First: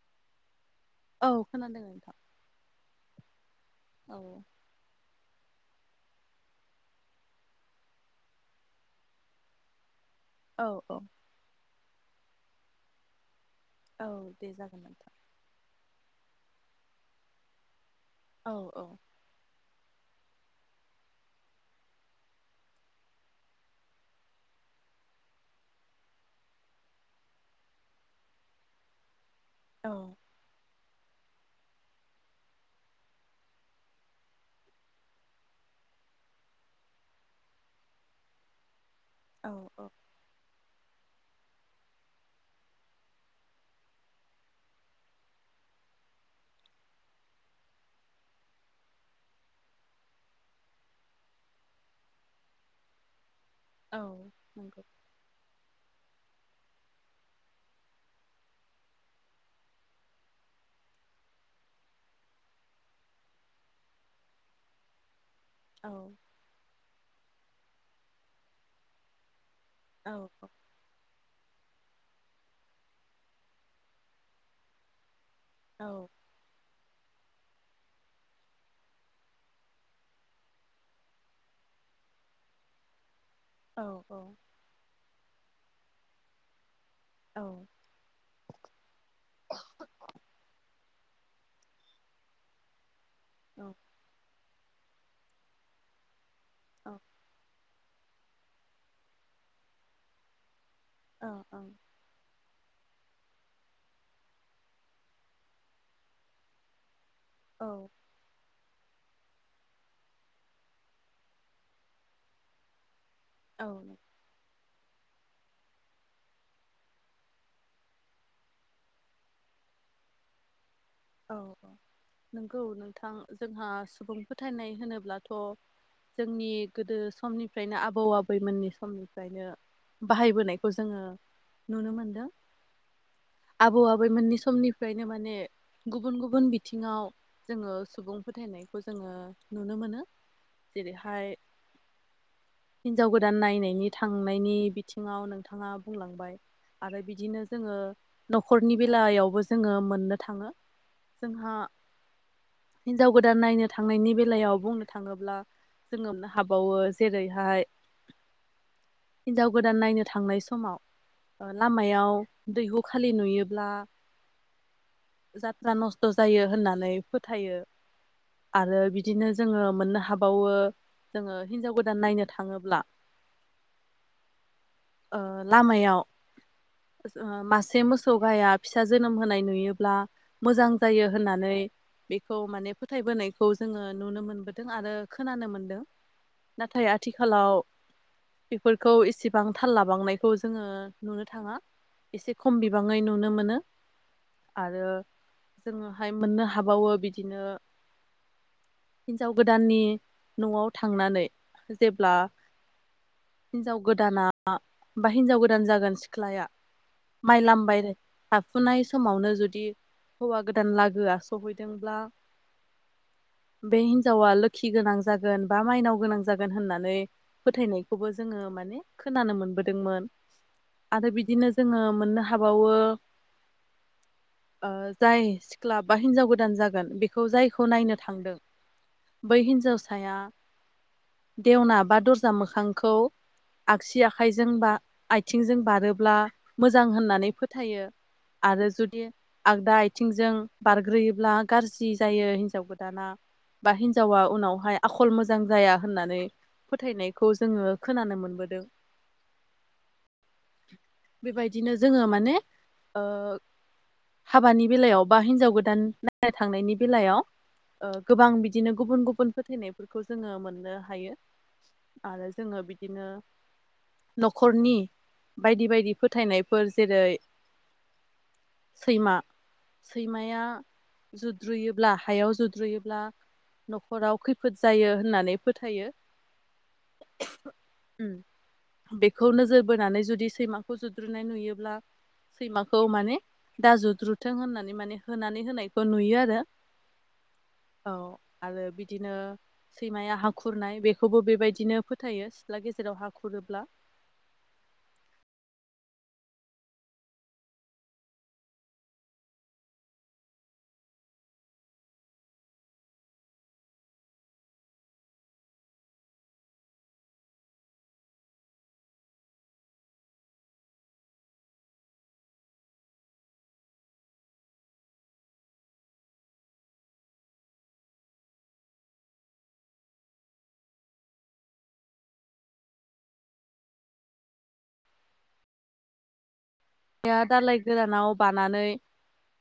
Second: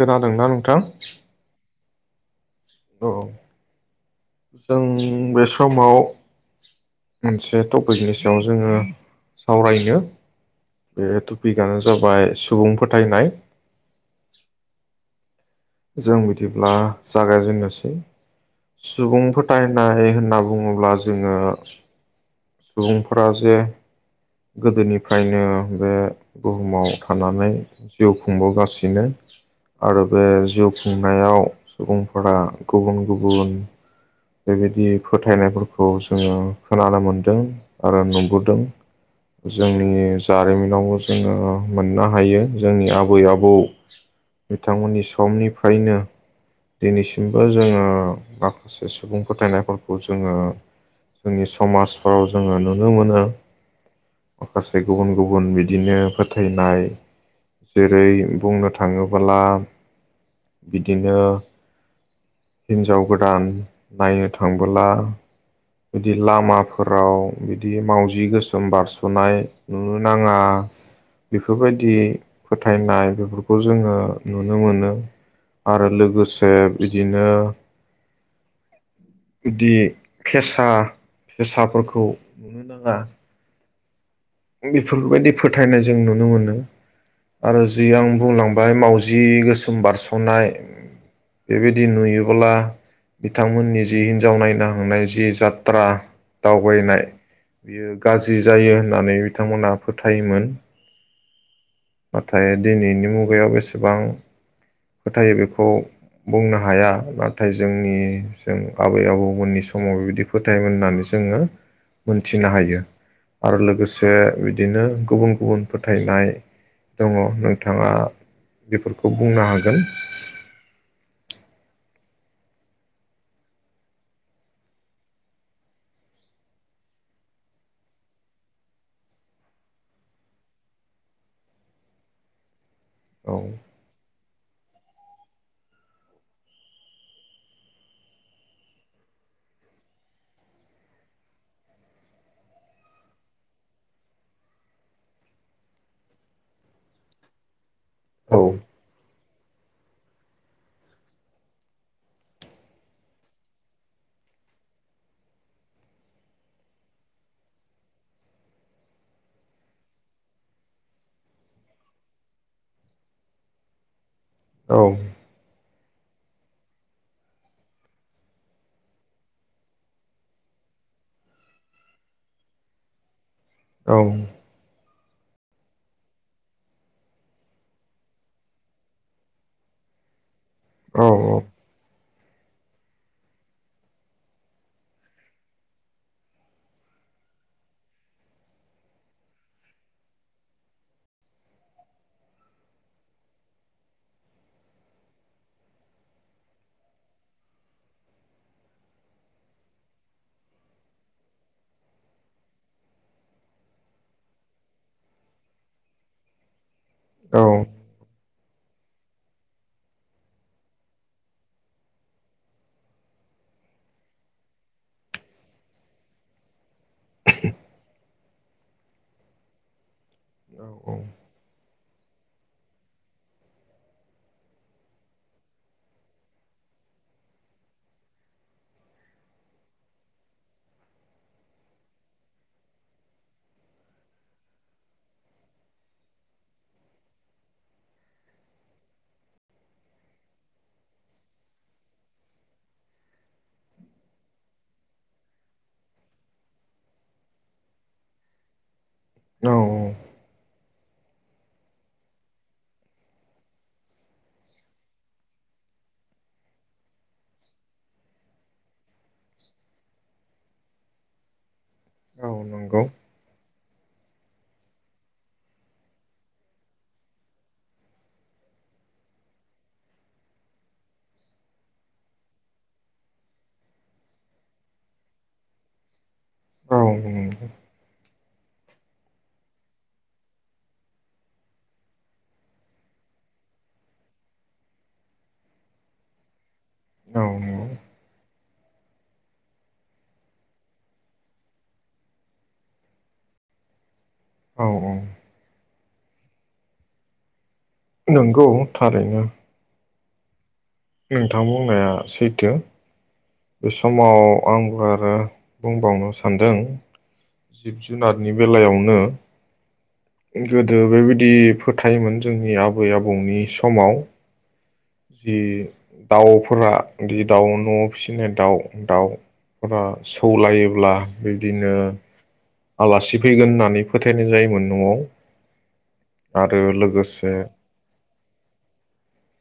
खोनादोंना नोंथां? औ खोनादों। औ औ। औ जों बे समाव मोनसे टपिकनि सायाव जोङो सावरायनो औ औ बेथुपिकगानो जाबाय सुबुं फोथायनाय। [inaudible] जों बिदिब्ला जागायजेननोसै। औ औ सुबुं फोथाय। नाय होनना बुङोब्ला जोङो सुबुंफोरा जे। गोदोनिफ्रायनो बे बुहुमाव थानानै जिउ खुंबावगासिनो। औ आरो बे जुग। खुंनायाव सुबुंफोरा गुबुन गुबुन बेबायदि फोथायनायफोरखौ जोङो खोनानो मोनदों आरो नुबोदों। औ औ जोंनि जारिमिनाव जोङो मोननो हायो जोंनि आबै आबौ बिथांमोननि समनिफ्रायनो दिनैसिमबो जोङो माखासे सुबुं फोथायनायफोरखौ जोङो जोंनि समाजफ्राव जोङो नुनो मोनो। औ माखासे नंगौ गुबुन गुबुन बिदिनो। फोथायनाय जेरै बुंनो थाङोबोला बिदिनो हिनजाव गोदान नायनो थांबोला‌। औ बिदि लामाफोराव। बिदि मावजि गोसोम बारसनाय। नुनो औ नाङा औ बेफोरबायदि। बिदि फोथायनाय बेफोरखौ जोङो नुनो मोनो। औ आरो लोगोसे बिदिनो। दि फेसा फेसाफोरखौ नुनो नाङा। औ औ। बेफोरबायदि फोथायनाय जों नुनो मोनो। औ आरो जि आं बुंलांबाय माउजि गोसोम बारसनाय। बेबायदि नुयोब्ला। बिथांमोननि जि हिनजाव नायना। थांनाय जि जात्रा। दावबायनाय। बियो गाज्रि जायो होननानै। बिथांमोनहा फोथायोमोन। ओं नाथाय दिनैनि मुगायाव बेसेबां फोथायो बेखौ बुंनो हाया। नाथाय औ जोंनि जों आब। आबै आबौमोननि समाव बेबायदि फोथायोमोन होननानै जोङो मोनथिनो हायो। आरो औ लोगोसे बिदिनो गुबुन। गुबुन फोथायनाय। दङ नोंथाङा बेफोरखौ बुंनो हागोन। औ, औ नंगौ नोंथां जोंहा सुबुं फोथायनाय होनोब्लाथ जोंनि गोदो समनिफ्रायनो आबौ आबैमोननि समनिफ्रायनो बाहायबोनायखौ जोङो नुनो मोनदों। औ आबौ आबै मोननि। समनिफ्रायनो माने। गुबुन गुबुन बिथिङाव जोङो सुबुं फोथायनायखौ जोङो नुनो मोनो जेरैहाय हिनजाव गोदान नायनायनि थांनायनि बिथिङाव नोंथाङा बुंलांबाय आरो बिदिनो जोङो औ न'खरनि बेलायाव जोङो मोननो थाङो जोंहा हिनजाव गोदान नायनो थांनायनि बेलायाव बुंनो थाङोब्ला जोङो मोननो हाबावो जेरै हाय हिनजाव गोदान नायनो थांनाय समाव लामायाव दैहु खालि नुयोब्ला औ। जाथ्रा नस्थ जायो होननानै फोथायो आरो बिदिनो जोङो मोननो हाबावो जोङो हिनजाव गोदान नायनो थाङोब्ला औ। ओ लामायाव मासे मोसौ गाया फिसा जोनोम होनाय नुयोब्ला मोजां औ जायो होननानै बेखौ माने फोथायबोनायखौ जोङो नुनो मोनबोदों आरो खोनानो मोनदों नाथाय आथिखालाव बेफोरखौ एसेबां थाल लाबांनायखौ जोङो नुनो थाङा एसे खम बिबाङै नुनो मोनो आरो जोङोहाय मोननो हाबावो बिदिनो हिन्जाव गोदाननि न'आव थांनानै जेब्ला हिन्जाव गोदाना बा हिनजाव गोदान जागोन सिख्लाया माइ लामबाय थाफुनाय समावनो जुदि हौवा गोदान लागोआ सहैदोंब्ला बे हिनजावा लोखि गोनां जागोन बा मायनाव गोनां जागोन गोन होननानै फोथायनायखौबो जोङो माने खोनानो मोनबोदोंमोन आरो औ बिदिनो जों मोननो हाबावो ओ जाय सिख्ला बा हिनजाव गोदान जागोन बे जायखौ नायनो थांदों बै हिनजावसाया देवना बा दर्जा मोखांखौ आगसि आखाइजों बा आथिंजों बारोब्ला मोजां होननानै फोथायो आरो जुदि आगदा आथिंजों बारग्रोयोब्ला गाज्रि जायो हिनजाव गोदाना बा हिनजावा उनावहाय आखल मोजां जाया होननानै फोथायनायखौ जोङो खोनानो मोनबोदों। औ औ। बेबायदिनो जोङो माने ओ हाबानि बेलायाव बा हिनजाव गोदान नायनो थांनायनि बेलायाव ओ गोबां बिदिनो गुबुन गुबुन फोथायनायफोरखौ जोङो मोनो नो हायो आरो जोङो नंगौ बिदिनो न'खरनि बायदि बायदि फोथायनायफोर जेरै सैमा सैमाया जुद्रुयोब्ला हायाव जुद्रुयोब्ला न'खराव खैफोद जायो होननानै फोथायो। औ औ। बेखौ नोजोर बोनानै जुदि सैमाखौ जुद्रुनाय नुयोब्ला सैमाखौ माने दा जुद्रुथों होननानै माने होनानै होनायखौ नुयो आरो नंगौ औ आरो बिदिनो सैमाया हा खुरनाय बेखौबो बेबायदिनो फोथायो सिथ्ला गेजेराव हा खुरोब्ला औ औ। नंगौ थारैनो। नोंथां बुंनाया सैथो। बे समाव आंबो आरो बुंबावनो सानदों जिब जुनारनि बेलायावनो गोदो बेबायदि फोथायोमोन जोंनि आबै आबौनि समाव जि दाउफोरा जि दाउ न फिसिनाय दाउ दाउफोरा सौलायोब्ला बिब्दिनो आलासि फैगोन होननानै फोथायनाय जायोमोन नआव आरो बेहा लोगोसे दालाइ गोरानाव बानानै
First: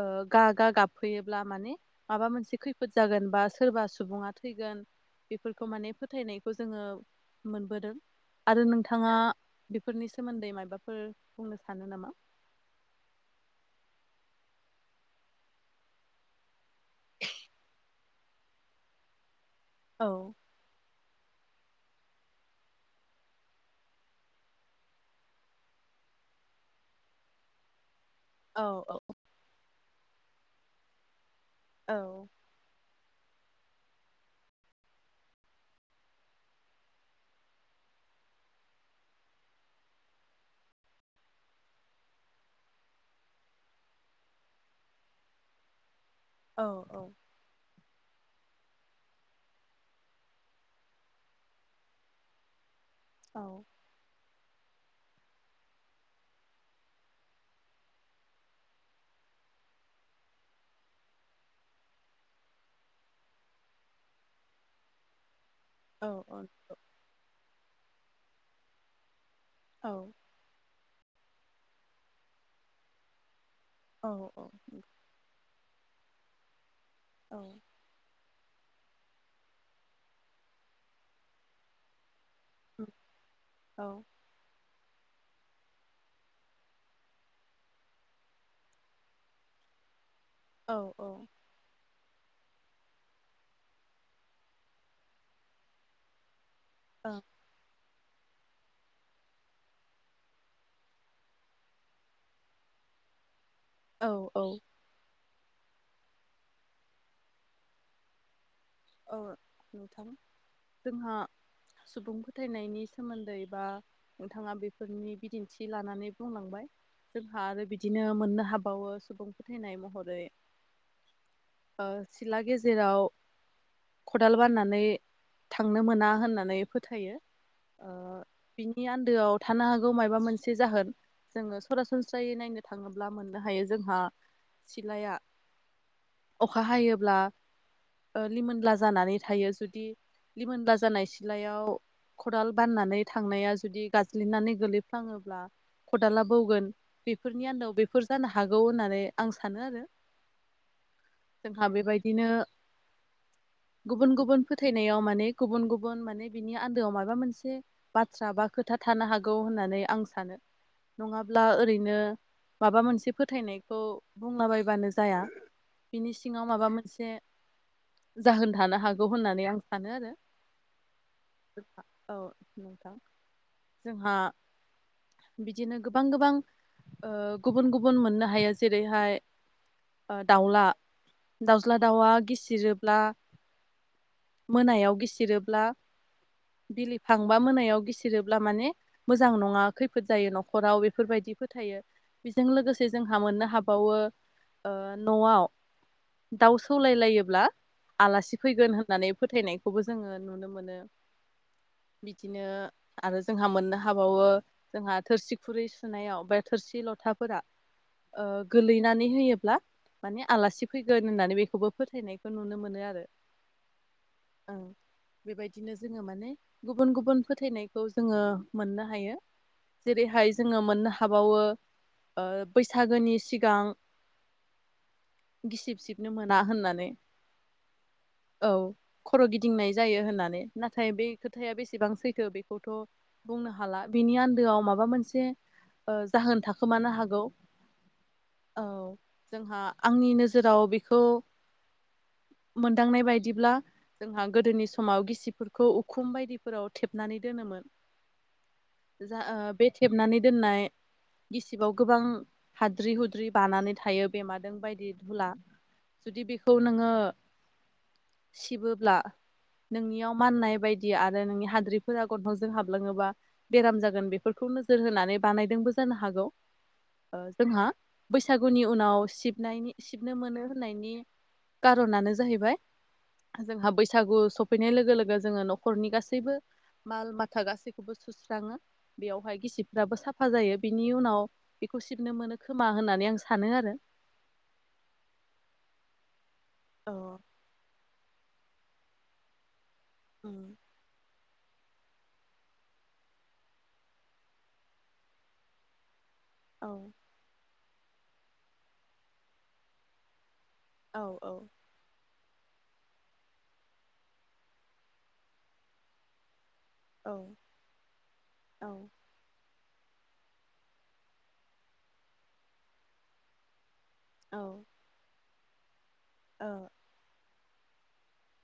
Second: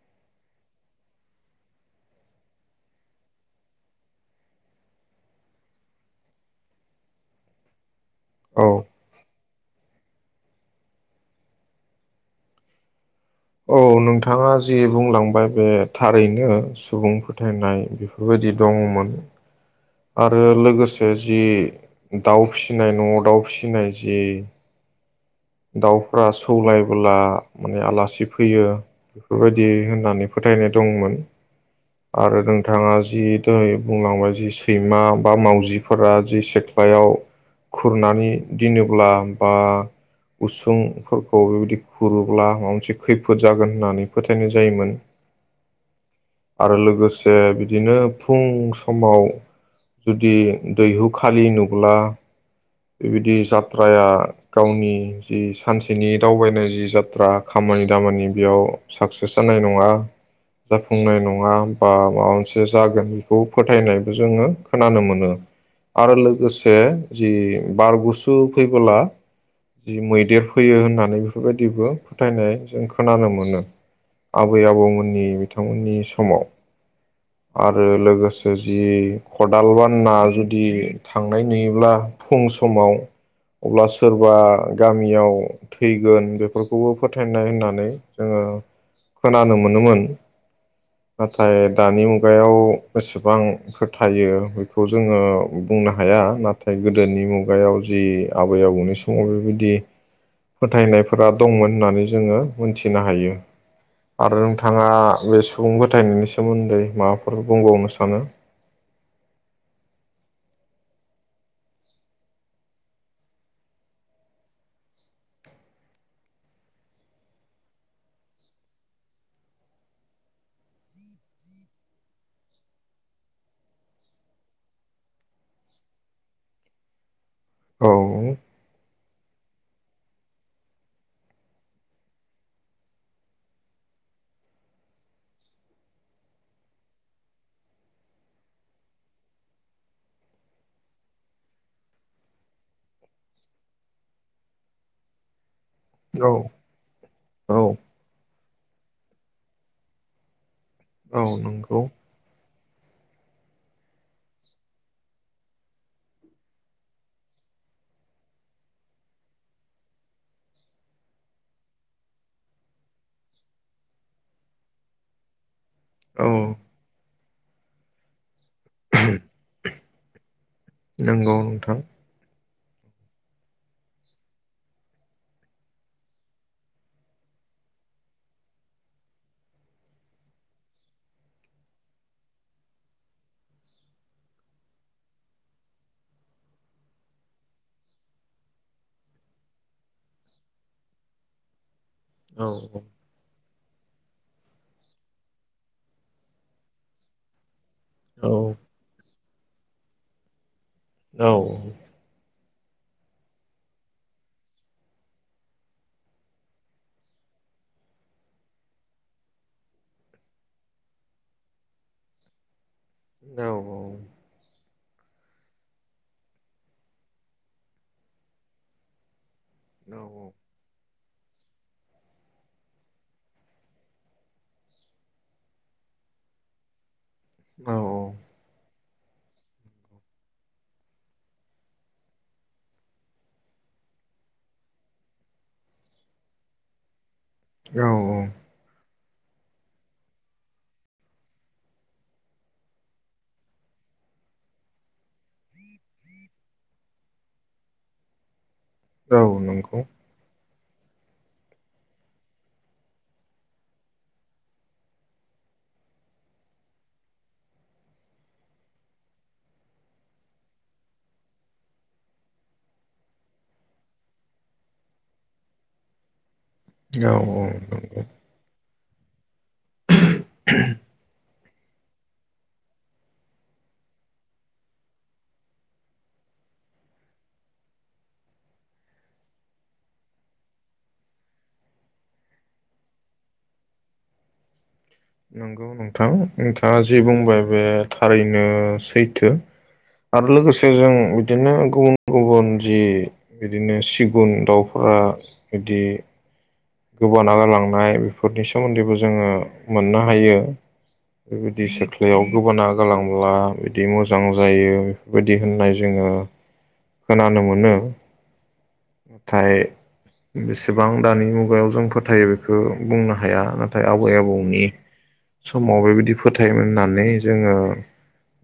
ओ गा गा गाबफैयोब्ला माने माबा मोनसे खैफोद जागोन बा सोरबा सुबुङा थैगोन बेफोरखौ माने फोथायनायखौ जोङो मोनबोदों। औ आरो नोंथाङा बेफोरनि सोमोन्दै मायाबाफोर बुंनो सानो नामा? औ नोंथाङा जि बुंलांबाय बे थारैनो सुबुं फोथायनाय बेफोरबायदि दङमोन औ आरो लोगोसे जि दाउ फिसिनाय न'आव दाउ फिसिनाय जि दाउफोरा सौलायब्ला माने आलासि सि औ फैयो औ बेफोरबायदि होन आंनि फोथायनाय दंमोन। औ आरो नोंथाङा जु जिहेथु बुंलांबाय जि मा बा मावजिफोरा जि सिख्लायाव खुरनानै दोनोब्ला बा उसुंफोरखौ बेबायदि खुरोब्ला माबा मोनसे खैफोद जागोन होननानै फोथायनाय जायोमोन। औ आरो औ लोगोसे बि दिनो फुं समाव जुदि दैहु खालि नुब्ला बेबायदि औ जात्राया गावनि जि सानसेनि दावबायनाय जि जात्रा खामानि दामानि बेयाव साक्सेस जानाय नङा जाफुंनाय नङा बा माबा मोनसे जागोन बेखौ फोथायनायबो जोङो खोनानो मोनो। औ आरो लोगोसे जि बार गुसु फैबोला औ जि मैदेर फैयो होनना नाय बेफोरबायदिबो फोथायनाय जों खोनानो मोनो। औ आबै आबौमोननि थांमोननि समाव। औ आरो लोगोसे जि खदाल बानना जुदि थांनाय नुयोब्ला फुं समाव अब्ला सोरबा गामियाव थैगोन बेफोरखौबो फोथायनाय होननानै जोङो खोनानो मोनोमोन। नाथाय दानि मु गायाव एसेबां फो थायो बेखौ जोङो बुंनो हाया नाथ थाय गोदोनि मुगायाव जि आबै आबौनि समाव बेबायदि फोथायनायफोरा दंमोन होननानै जोङो मोनथिनो हायो। औ आरो नोंथाङा बे सुबुं फोथायनायनि सोमोन्दै माबाफोर बुंबावनो सानो। औ नोंथां जोंहा सुबुं फोथायनायनि सोमोन्दै बा नोंथाङा बेफोरनि बिदिन्थि लानानै बुंलांबाय जोंहा आरो बिदिनो मोननो हाबावो सुबुं फोथायनाय महरै ओ सिला गेजेराव खदाल बाननानै थांनो मोना होननानै फोथायो। औ ओ बिनि आन दोआव थानो हागौ मायबा मोनसे जाहोन जोङो सरासनस्रायै नायनो थाङोब्ला मोननो हायो जोंहा सिलाया अखा हायोब्ला लिमोनला जानानै थायो जुदि लिमोनला जानाय सिलायाव खदाल बाननानै थांनाया जुदि गाज्लिनानै गोलैफ्लाङोब्ला खदाला औ बौगोन बेफोरनि औ आन्दोआव बेफोर जानो हा हागौ होननानै आं सानो आरो औ जोंहा नंगौ बेबायदिनो गुबुन गुबुन फोथायनायाव माने गुबुन गुबुन माने बिनि आन्दोयाव माबा मोनसे बाथ्रा बा खोथा थानो हागौ होननानै आं सानो नङाब्ला ओरैनो माबा मोनसे फोथायनायखौ बुंलाबायबानो जाया। बिनि औ सिङाव माबा मोनसे जाहोन थानो हागौ होननानै आं सानो आरो नंगौ नोंथां औ जोंहा बिदिनो गोबां गोबां ओ गुबुन गुबुन मोननो हायो जेरैहाय दाउला दाउज्ला दाउया गिसिरोब्ला मोनायाव गिसिरोब्ला बिलिफांबा मोनायाव गिसिरोब्ला माने मोजां नङा खैफोद जायो नखराव बेफोरबायदि फोथायो। बेजों औ लोगोसे जोंहा मोननो हा बावो ओ न'आव दाउ सौलाय लायोब्ला आलासि औ फैगोन होननानै फोथायनायखौबो जोङो नुनो मोनो। औ। बिदिनो आरो जोंहा मोननो हाबावो जोंहा थोरसि खुरै सुनायाव बा थोरसि लथाफोरा ओ गोलैनानै होयोब्ला माने आलासि फैगोन होननानै बेखौबो फोथायनायखौ नुनो मोनो आरो औ औ। ओं बेबायदिनो जोङो माने गुबुन गुबुन फोथायनायखौ जोङो मोननो हायो। जेरैहाय जोङो मोननो हायो हाबावो ओ बैसागोनि सिगां गिसिब सिबनो मोना होननानै। औ औ। खर गिदिंनाय जायो होननानै नाथाय बे खोथाया बेसेबां सैथो बेखौथ' बुंनो हाला बिनि आन्दोयाव माबा मोनसे जाहोन थाखोमानो हागौ। औ औ। औ जोंहा आंनि नोजो राव बेखौ मोनदांनाय बायदिब्ला जोंहा गोदोनि समाव गिसिफोरखौ उखुम बायदिफोराव थेबनानै दोनोमोन जा ओ बे नंगौ थेबनानै दोननाय गिसिबाव गोबां हाद्रि हुद्रि बानानै थायो बेमादों बायदि दुला जुदि बेखौ नोङो सिबोब्ला नोंनियाव माननाय बायदि आरो नोंनि हाद्रिफोरा गन्थजों हाबलाङोबा बेराम जागोन बेफोरखौ नोजोर होनानै बानायदोंबो जानो हागौ। औ ओ औ जोंहा औ बैसागुनि औ। उनाव सिबनाय सिबनो मोनो होननायनि खारनानो जाहैबाय जोंहा बैसागु सफैनाय लोगो लोगो जोङो नखरनि गासैबो माल माथा गासैखौबो सुस्राङो बेयावहाय गिसिबफ्राबो साफा जायो बिनि उनाव बेखौ सिबनो मोनो खोमा होननानै आं सानो आरो नंगौ नोंथां। नोंथाङा औ जि बुंबाय बे थारै बिनो सैथो आरो औ लोगोसे जों बिदिनो गुबुन गुबुन जि बिदिनो सिगुन दाउफोरा बिदि गोबाना गालां नाय बेफोरनि सोमोन्दैबो जोङो मोननो हायो। औ बेबायदिसो। बेयाव गोबाना गालांब्ला बिदि मोजां जायो बेफोरबायदि होननाय जोङो औ खोनानो मोनो। औ नाथाय बेसेबां दानि मु गायाव जों फोथायो बेखौ बुंनो हाया आबै औ आबौनि समाव बेबायदि फोथायोमोन होननानै जोङो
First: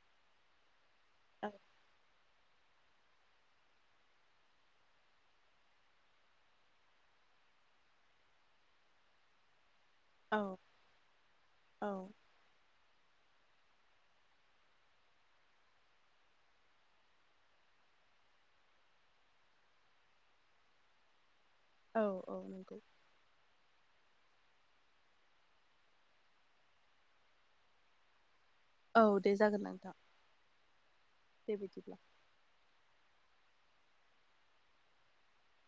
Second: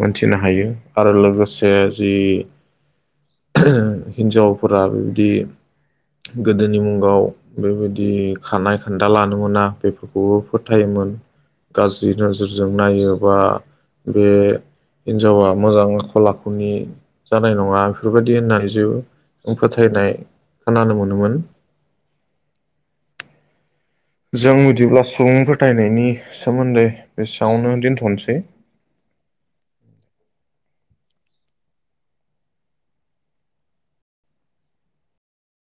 मोनथिनो हायो। आरो लोगोसे जि हिनजावफोरा बेबायदि गोदोनि मुगाव बेबायदि जि खारानाय खान्दा लानो मोना बेफोर बो ओ फोथायोमोन औ गाज्रि नोजोरजों नायोबा बे हिनजावा मोजां आखल आखुनि जानाय नङा बेफोरबायदि होननानै जे फोथायनाय खोनानो मोनोमोन। औ औ नंगौ जों बिदिब्ला सुबुं फोथायनायनि सोमोन्दै एसेआवनो दोनथनोसै। औ दे जागोन नोंथां। दे बिदिब्ला।